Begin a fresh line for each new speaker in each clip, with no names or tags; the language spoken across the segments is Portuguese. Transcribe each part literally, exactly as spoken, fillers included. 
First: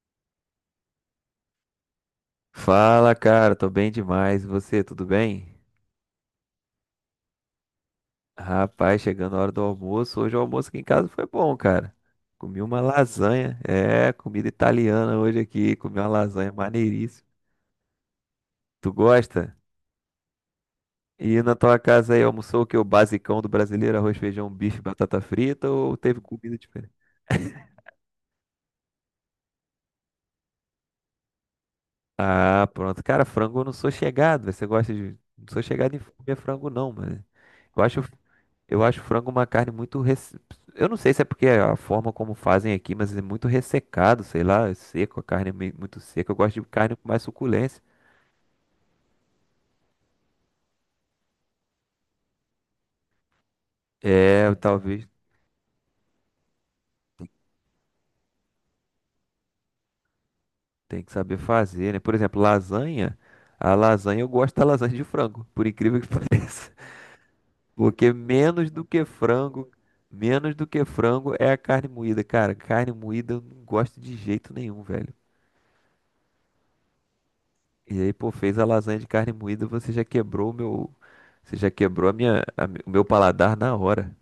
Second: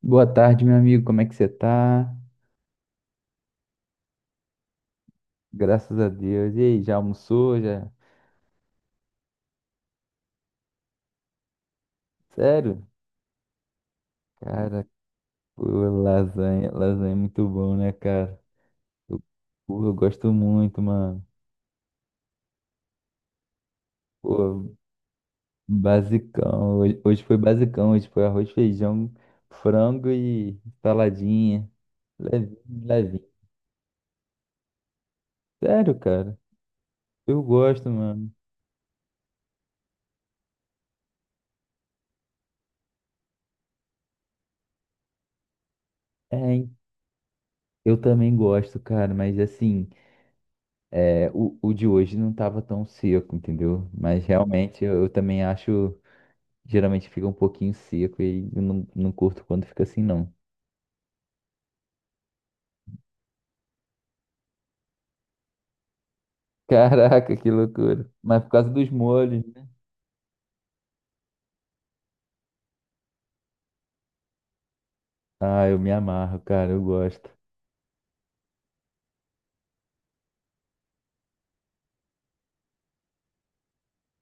Boa tarde, meu amigo. Como é que você tá?
Fala, cara, tô bem demais. E você, tudo bem?
Graças a Deus. E aí, já almoçou? Já?
Rapaz, chegando a hora do almoço. Hoje o almoço aqui em casa foi bom, cara. Comi uma
Sério?
lasanha. É, comida
Cara,
italiana hoje
pô,
aqui. Comi uma lasanha
lasanha, lasanha é
maneiríssima.
muito bom, né, cara?
Tu
Eu,
gosta?
pô, eu gosto muito, mano.
E na tua casa aí almoçou o que? O basicão do brasileiro, arroz, feijão,
Pô,
bife, batata frita, ou teve comida
basicão.
diferente?
Hoje, hoje foi basicão. Hoje foi arroz, feijão, frango e saladinha. Levinho,
Ah, pronto. Cara,
levinho.
frango eu não sou chegado. Você gosta de. Não sou chegado
Sério,
em comer
cara?
frango, não, mano.
Eu
Eu
gosto,
acho.
mano.
Eu acho frango uma carne muito. res- Eu não sei se é porque é a forma como fazem aqui, mas é muito ressecado, sei lá, é seco, a carne é meio- muito seca.
É,
Eu gosto de
hein?
carne com mais suculência.
Eu também gosto, cara, mas assim. É, o, o de hoje não estava tão seco, entendeu? Mas
É, eu
realmente eu, eu
talvez
também acho, geralmente fica um pouquinho seco e eu não, não curto quando fica assim, não.
tem que saber fazer, né? Por exemplo, lasanha. A lasanha, eu gosto da lasanha de frango, por incrível que pareça.
Caraca, que loucura.
Porque
Mas por causa
menos do
dos
que
molhos, né?
frango, menos do que frango é a carne moída. Cara, carne moída eu não gosto de jeito nenhum, velho.
Ah, eu me amarro, cara, eu gosto.
E aí, pô, fez a lasanha de carne moída, você já quebrou o meu. Você já quebrou a minha, a mi- o meu paladar na hora.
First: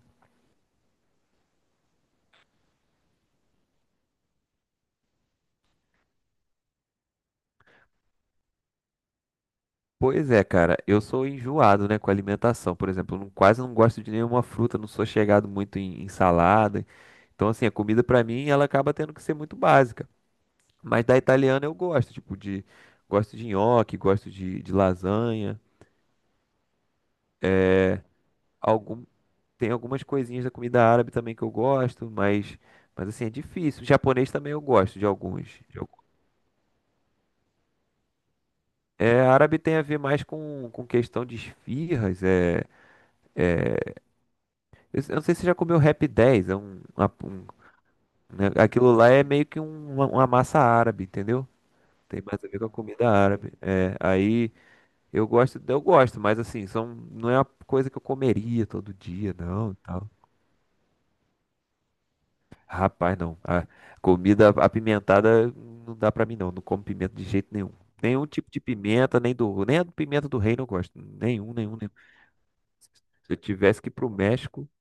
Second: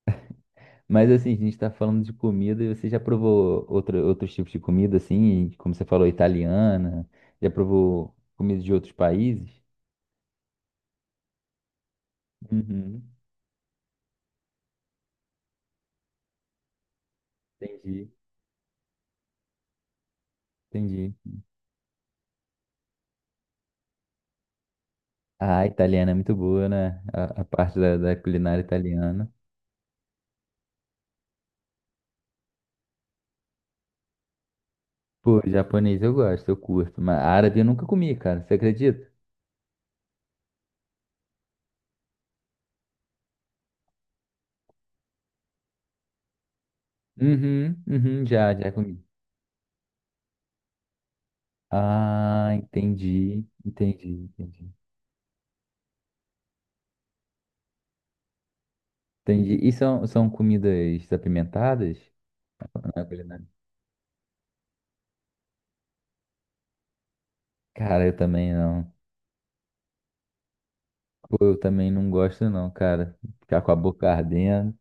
Mas assim, a gente tá falando de comida e você já provou outro, outros tipos de comida, assim, como você falou, italiana, já provou comida de outros países?
Pois é, cara, eu sou enjoado, né, com alimentação. Por
Uhum,
exemplo, eu não, quase não gosto de nenhuma fruta, não sou chegado muito em, em salada. Então, assim, a comida
entendi,
pra mim, ela acaba tendo que ser muito básica. Mas
entendi.
da italiana eu gosto, tipo de gosto de nhoque, gosto de, de
Ah,
lasanha,
a italiana é muito boa, né? A, a parte da da culinária
algum
italiana.
tem algumas coisinhas da comida árabe também que eu gosto, mas mas assim, é difícil. Japonês também eu gosto de
Pô,
alguns. de
japonês
alguns.
eu gosto, eu curto. Mas árabe eu nunca comi, cara. Você acredita?
É, árabe tem a ver mais com, com questão de esfirras, é é, Eu eu não sei se você já comeu Rap dez, é um, uma- um-
Uhum, uhum,
né,
já, já
aquilo
comi.
lá é meio que um- uma, uma massa árabe, entendeu? Tem mais a
Ah,
ver com a comida
entendi,
árabe. É,
entendi,
aí
entendi.
eu gosto, eu gosto, mas assim, são, não é uma coisa que eu comeria todo dia,
Entendi.
não,
E
e
são,
tal.
são comidas apimentadas? Não é
Rapaz, não.
culinária?
A comida apimentada não dá pra mim não, não como pimenta de jeito nenhum.
Cara, eu
Nenhum tipo
também
de
não.
pimenta, nem do, nem a do pimenta do reino eu gosto.
Pô,
Nenhum,
eu
nenhum,
também
nenhum.
não gosto não, cara.
Se eu
Ficar com a
tivesse que ir
boca
pro México,
ardendo.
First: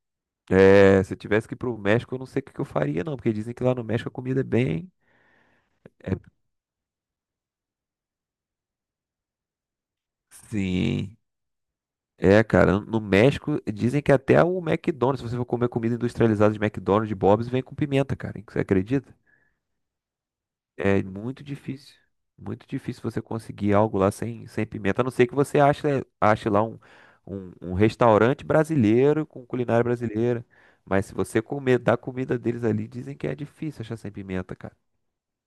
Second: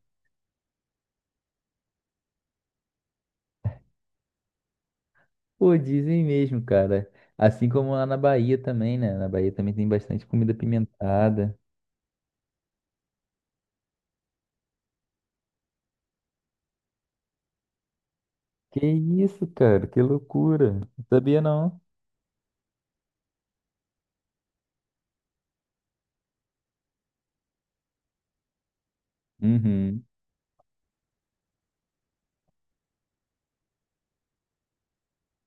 é, se eu tivesse que ir pro México, eu não sei o que que eu faria, não, porque dizem que lá no México a comida é bem.
Pô,
É,
dizem mesmo, cara. Assim como lá na Bahia também, né? Na Bahia também tem bastante comida
sim.
apimentada.
É, cara, no México dizem que até o McDonald's, se você for comer comida industrializada de McDonald's, de Bob's, vem com pimenta, cara. Você
Que
acredita?
isso, cara? Que loucura.
É
Não sabia,
muito
não.
difícil. Muito difícil você conseguir algo lá sem, sem pimenta, a não ser que você ache, ache lá um, um, um restaurante brasileiro com culinária
Uhum.
brasileira. Mas se você comer da comida deles ali, dizem que é difícil achar sem pimenta, cara.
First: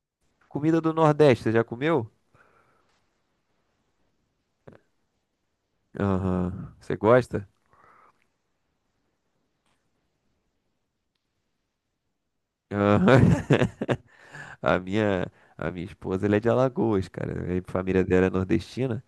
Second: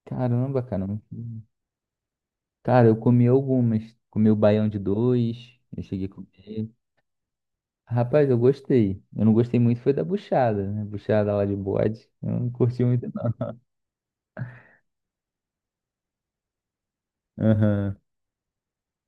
Caramba,
Comida
cara.
do Nordeste,
muito-
você já comeu?
Cara, eu comi algumas. Comi o baião de dois. Eu cheguei a comer.
Aham. Você gosta?
Rapaz, eu gostei. Eu não gostei muito foi da buchada, né? Buchada lá de bode. Eu não curti muito,
Aham.
não.
A minha, a minha esposa, ela é de Alagoas, cara. A
Aham.
família dela é nordestina.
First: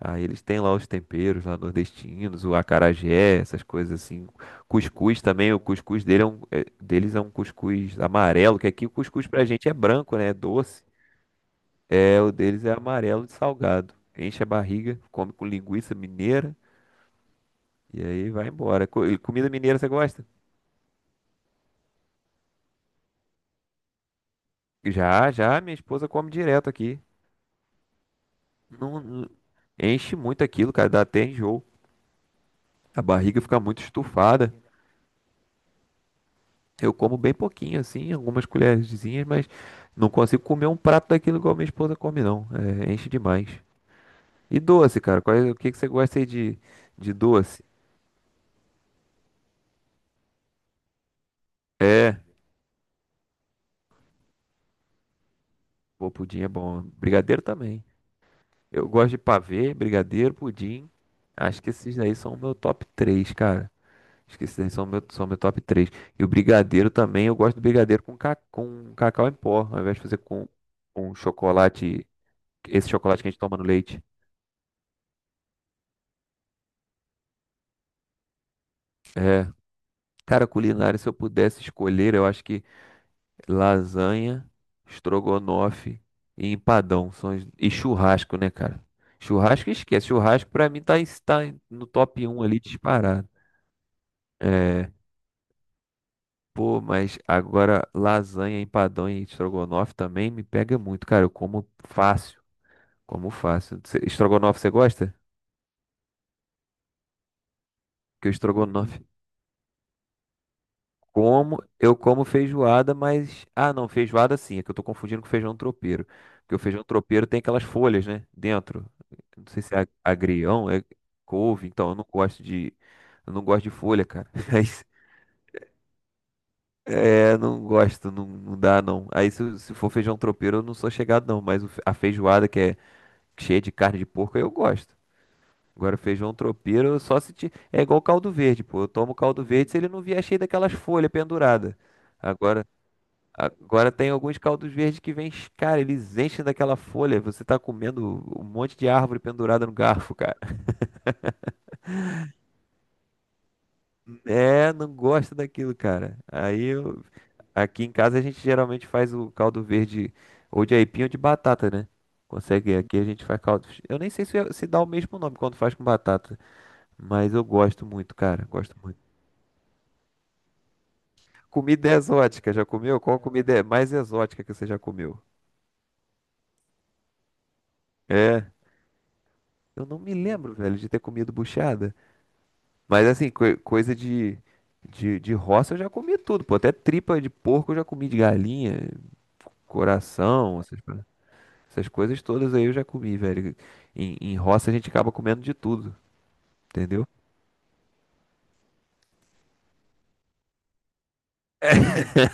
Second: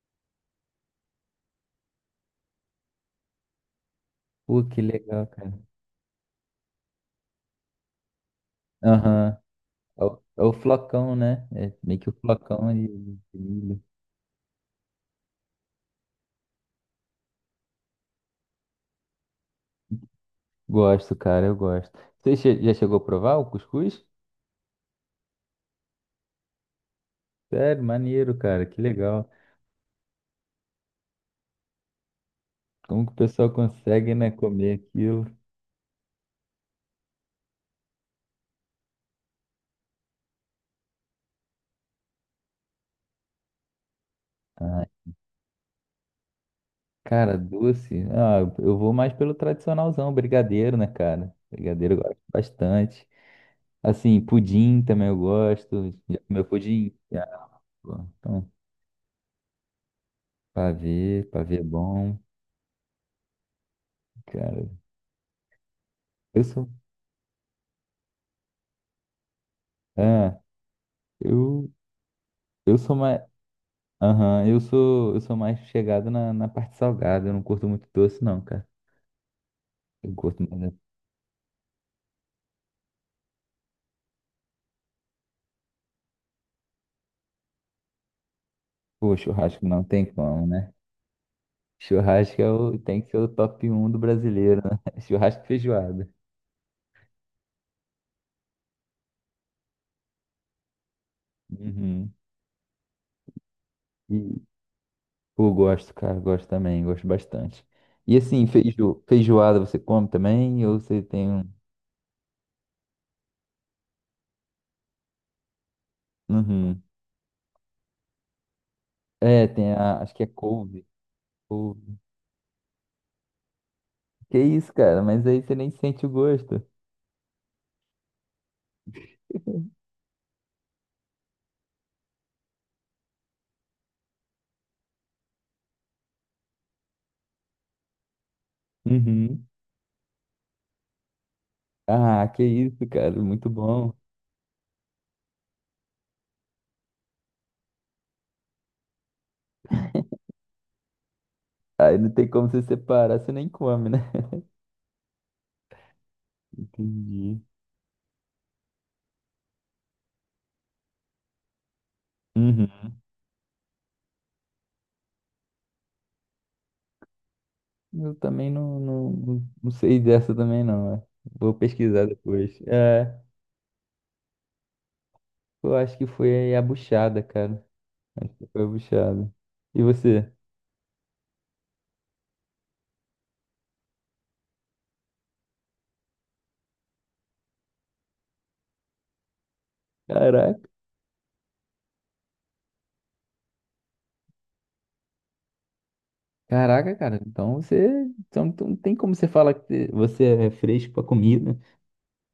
Aí eles têm lá os temperos lá nordestinos, o acarajé, essas coisas assim.
Pô, que
Cuscuz
legal,
também,
cara.
o cuscuz dele é um- é- deles é um cuscuz amarelo, que aqui o cuscuz
Aham.
pra gente é
É
branco,
o,
né? É
é o
doce.
flocão, né? É meio que o
É, o deles é
flocão de
amarelo de
de milho.
salgado. Enche a barriga, come com linguiça mineira e aí vai embora. Co- e comida mineira você gosta?
Gosto, cara, eu gosto. Você che- já chegou a provar o cuscuz?
Já, já, minha esposa come direto aqui.
Sério, maneiro, cara, que
Não,
legal.
não- enche muito aquilo, cara, dá até enjoo. A
Como que o
barriga
pessoal
fica muito
consegue, né,
estufada.
comer aquilo?
Eu como bem pouquinho, assim, algumas colherzinhas, mas não consigo comer um prato daquilo igual minha esposa come, não. É, enche demais. E
Ah,
doce, cara? Qual é- o que que você gosta aí de, de
Cara,
doce?
doce. Ah, eu vou mais pelo tradicionalzão, brigadeiro, né, cara? Brigadeiro eu gosto
É,
bastante. Assim, pudim também eu gosto.
pô,
Já
pudim
comeu
é bom.
pudim? Já.
Brigadeiro também.
Pô. Então,
Eu gosto de pavê, brigadeiro, pudim.
pavê, pavê é
Acho que esses daí
bom.
são o meu top três, cara. Acho que esses
Cara,
daí são o meu, são o meu top três. E o
eu sou.
brigadeiro também, eu gosto do brigadeiro com, ca, com cacau em pó, ao invés de fazer
Ah,
com, com
eu,
chocolate,
eu
esse
sou
chocolate
mais.
que a gente toma no leite.
Aham, eu sou, eu sou mais chegado na, na parte salgada. Eu não curto muito doce, não, cara. Eu curto
Cara,
mais.
culinária, se eu pudesse escolher, eu acho que lasanha, estrogonofe e empadão são as- e churrasco, né, cara?
Pô, churrasco
Churrasco
não tem
esquece,
como,
churrasco pra
né?
mim tá, em- tá em- no top
Churrasco
um
é
ali
o, tem que ser o
disparado.
top um do brasileiro, né?
É,
Churrasco e feijoada.
pô, mas agora lasanha, empadão e estrogonofe também me pega muito, cara. Eu como
Uhum.
fácil, como fácil. Cê- Estrogonofe você gosta?
Pô, gosto, cara, gosto também, gosto bastante. E
Porque o
assim,
estrogonofe
feijo, feijoada você come também? Ou você tem um.
Como eu como feijoada, mas. Ah, não, feijoada sim, é que eu tô confundindo com feijão tropeiro. Porque o
Uhum.
feijão tropeiro tem aquelas folhas, né? Dentro. Não
É,
sei
tem
se é ag-
a. Acho que é
agrião, é
couve.
couve, então eu
Couve.
não gosto de. Eu não gosto de folha, cara.
Que isso,
Mas,
cara, mas aí você nem sente o gosto.
é, não gosto, não, não dá não. Aí se, se for feijão tropeiro, eu não sou chegado não, mas o fe- a feijoada que é cheia de carne de porco, eu gosto. Agora, feijão tropeiro, eu só se. ti- É igual caldo verde, pô. Eu tomo caldo
Uhum.
verde se ele não vier cheio daquelas folhas penduradas.
Ah, que
Agora.
isso, cara, muito
Agora
bom.
tem alguns caldos verdes que vêm, cara, eles enchem daquela folha. Você tá comendo um monte de árvore pendurada no garfo, cara.
Aí não tem como você separar, você nem come, né?
É, não gosto daquilo, cara. Aí eu-
Entendi.
aqui em casa a gente geralmente faz o caldo verde ou de aipim ou de batata, né? Consegue, aqui
Uhum.
a gente faz caldo. Eu nem sei se, é, se dá o mesmo nome quando faz com batata, mas eu gosto
Eu
muito, cara,
também
gosto
não,
muito.
não, não não sei dessa também, não, é. Vou
Comida é
pesquisar
exótica,
depois.
já comeu?
É,
Qual comida é mais exótica que você já comeu?
eu acho que foi a buchada, cara. Acho que
É,
foi a buchada. E
eu não me
você?
lembro, velho, de ter comido buchada. Mas assim, coi- coisa de, de, de roça eu já comi tudo, pô. Até tripa de porco eu já comi, de galinha, coração,
Caraca,
essas, pa- essas coisas todas aí eu já comi, velho. Em, em roça a gente acaba comendo de tudo,
caraca,
entendeu?
cara. Então você, então então não tem como você falar que você é fresco pra comida.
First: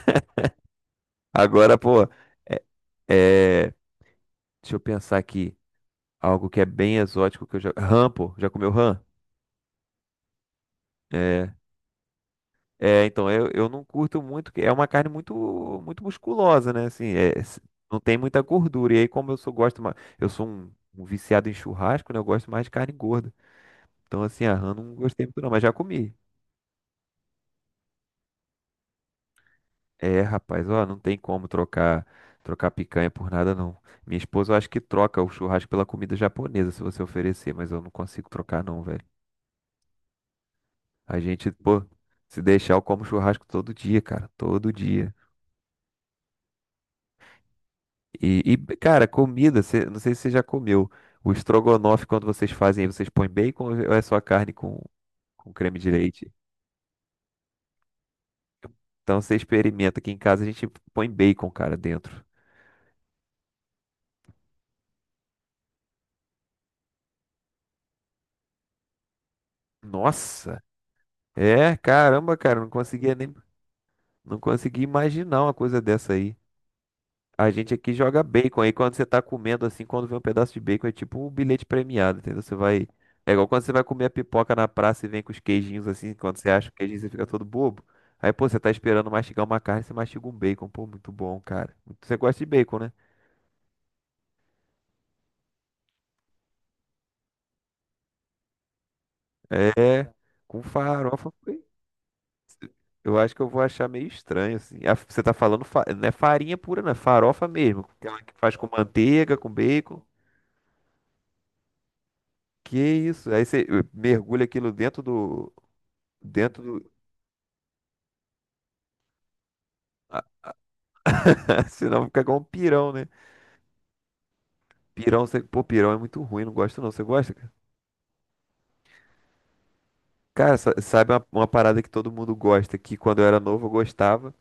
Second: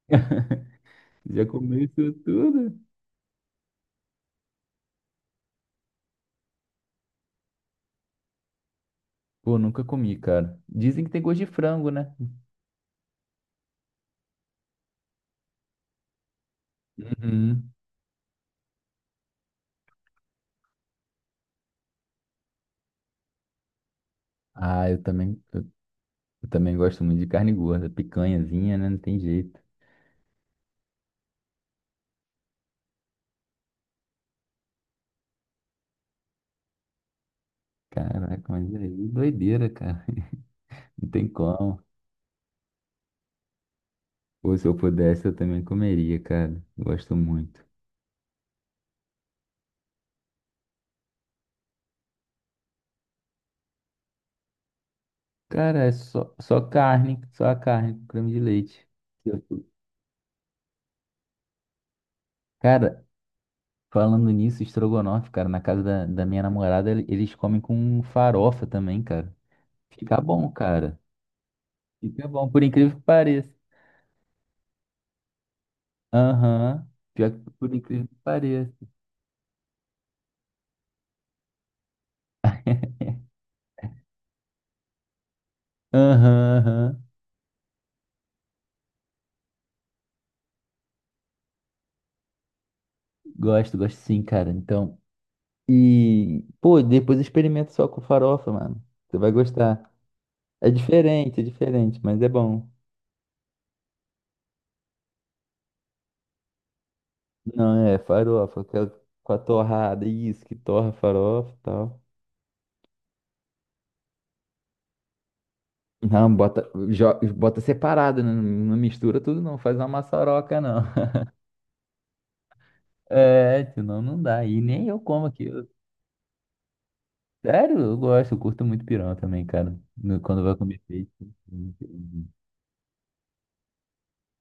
Já
Agora,
comeu
pô,
isso tudo?
é. Deixa eu pensar aqui. Algo que é bem exótico que eu já. Rã, pô. Já comeu rã?
Pô, nunca comi, cara. Dizem que tem gosto de
É.
frango, né?
É, então, eu, eu não curto muito, que é uma carne muito muito musculosa, né? Assim, é, s-
Uhum.
não tem muita gordura. E aí, como eu sou, gosto mais, eu sou um, um viciado em churrasco, né? Eu gosto mais de carne gorda. Então, assim, a rã
Ah,
não
eu
gostei muito
também,
não, mas
eu,
já comi.
eu também gosto muito de carne gorda, picanhazinha, né? Não tem jeito.
É, rapaz, ó, não tem como trocar, trocar picanha por nada, não. Minha esposa, eu acho que troca o churrasco pela comida japonesa, se você oferecer, mas eu não consigo
Caraca,
trocar,
mas é
não, velho.
aí doideira, cara. Não
A
tem
gente,
como.
pô, se deixar, eu como churrasco todo dia, cara,
Ou se
todo
eu
dia.
pudesse, eu também comeria, cara. Gosto muito.
E, e, cara, comida, cê- não sei se você já comeu. O estrogonofe, quando vocês fazem, aí, vocês põem bacon ou é só carne com, com creme
Cara, é
de
só,
leite?
só carne, só a carne, com creme de leite.
Então você
Eu-
experimenta. Aqui em casa a gente põe bacon, cara, dentro.
Cara, falando nisso, estrogonofe, cara, na casa da, da minha namorada, ele- eles comem com farofa também, cara. Fica bom,
Nossa!
cara.
É,
Fica
caramba,
bom,
cara,
por
não
incrível que
conseguia nem,
pareça.
não conseguia imaginar uma coisa dessa aí.
Aham. Pior que
A
por
gente aqui
incrível que
joga bacon. Aí
pareça.
quando você tá comendo assim, quando vem um pedaço de bacon, é tipo um bilhete premiado, entendeu? Você vai. É igual quando você vai comer a pipoca na praça e vem com os queijinhos assim.
Aham,
Quando você acha o queijinho,
aham.
você fica todo bobo. Aí, pô, você tá esperando mastigar uma carne, você mastiga um bacon. Pô, muito bom, cara. Você gosta de bacon, né?
Gosto, gosto sim, cara. Então, e, pô, depois experimenta só com farofa, mano. Você vai gostar.
É. Com
É
farofa,
diferente, é
foi-
diferente, mas é bom.
eu acho que eu vou achar meio estranho, assim. A- Você tá falando, fa- não é farinha pura, não, é farofa
Não,
mesmo.
é
Aquela que faz
farofa,
com
aquela com
manteiga,
a
com bacon.
torrada, isso, que torra a farofa e tal.
Que isso? Aí você eh, mergulha aquilo dentro do.
Não,
Dentro
bota,
do.
jo- bota separado, né? Não, mistura tudo, não. Faz uma maçaroca, não.
Senão fica igual um pirão, né?
É, senão não dá. E nem eu
Pirão,
como
você.
aqui.
Pô,
Eu-
pirão é muito ruim, não gosto não. Você gosta, cara?
sério, eu gosto, eu curto muito pirão também, cara. No- Quando vai
Cara, sa-
comer
sabe uma,
peixe.
uma parada que todo mundo gosta, que quando eu era novo eu gostava,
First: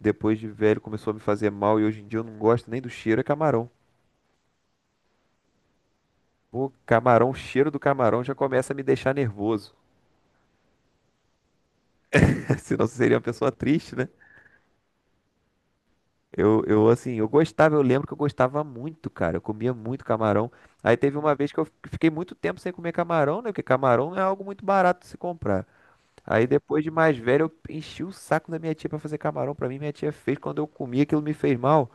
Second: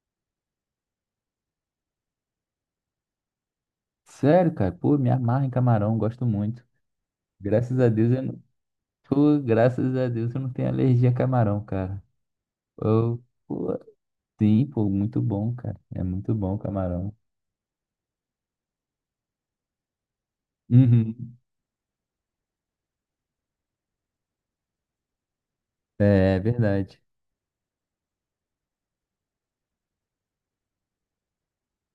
depois de velho começou a me fazer mal e hoje em dia eu não gosto nem do cheiro, é camarão.
Sério, cara, pô, me amarra em camarão, gosto muito.
Pô, camarão, o cheiro
Graças
do
a Deus eu
camarão já
não.
começa a me deixar
Pô,
nervoso.
graças a Deus eu não tenho alergia a camarão, cara.
Senão você seria uma
Eu,
pessoa
pô,
triste, né?
sim, pô, muito bom, cara. É muito bom o
Eu, eu, assim,
camarão.
eu gostava, eu lembro que eu gostava muito, cara. Eu comia muito camarão. Aí teve uma
Uhum.
vez que eu fiquei muito tempo sem comer camarão, né? Porque camarão é algo muito barato de se comprar.
É, é
Aí depois de
verdade.
mais velho, eu enchi o saco da minha tia pra fazer camarão pra mim. Minha tia fez, quando eu comi, aquilo me fez mal.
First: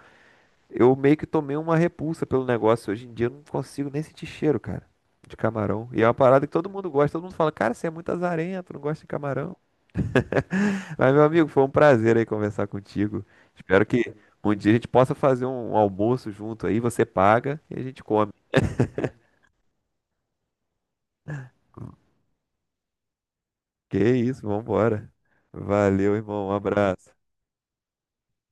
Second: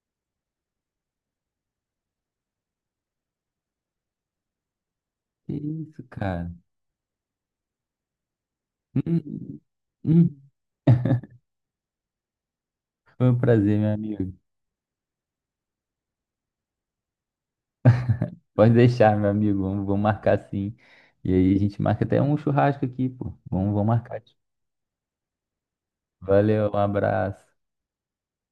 Eu meio que tomei uma repulsa pelo negócio. Hoje em dia eu não consigo nem sentir cheiro, cara, de
Que
camarão.
isso,
E é uma parada
cara.
que todo mundo gosta. Todo mundo fala, cara, você é muito azarento, não gosta de camarão.
Uhum. Uhum.
Mas, meu amigo, foi um prazer aí conversar contigo.
Foi um prazer,
Espero
meu
que
amigo.
um dia a gente possa fazer um almoço junto aí. Você paga e a gente come.
Pode deixar, meu amigo. Vamos, vamos marcar, sim. E aí a gente marca até um churrasco aqui, pô. Vamos, vamos
Que
marcar.
isso, vambora. Valeu, irmão. Um
Valeu, um
abraço.
abraço.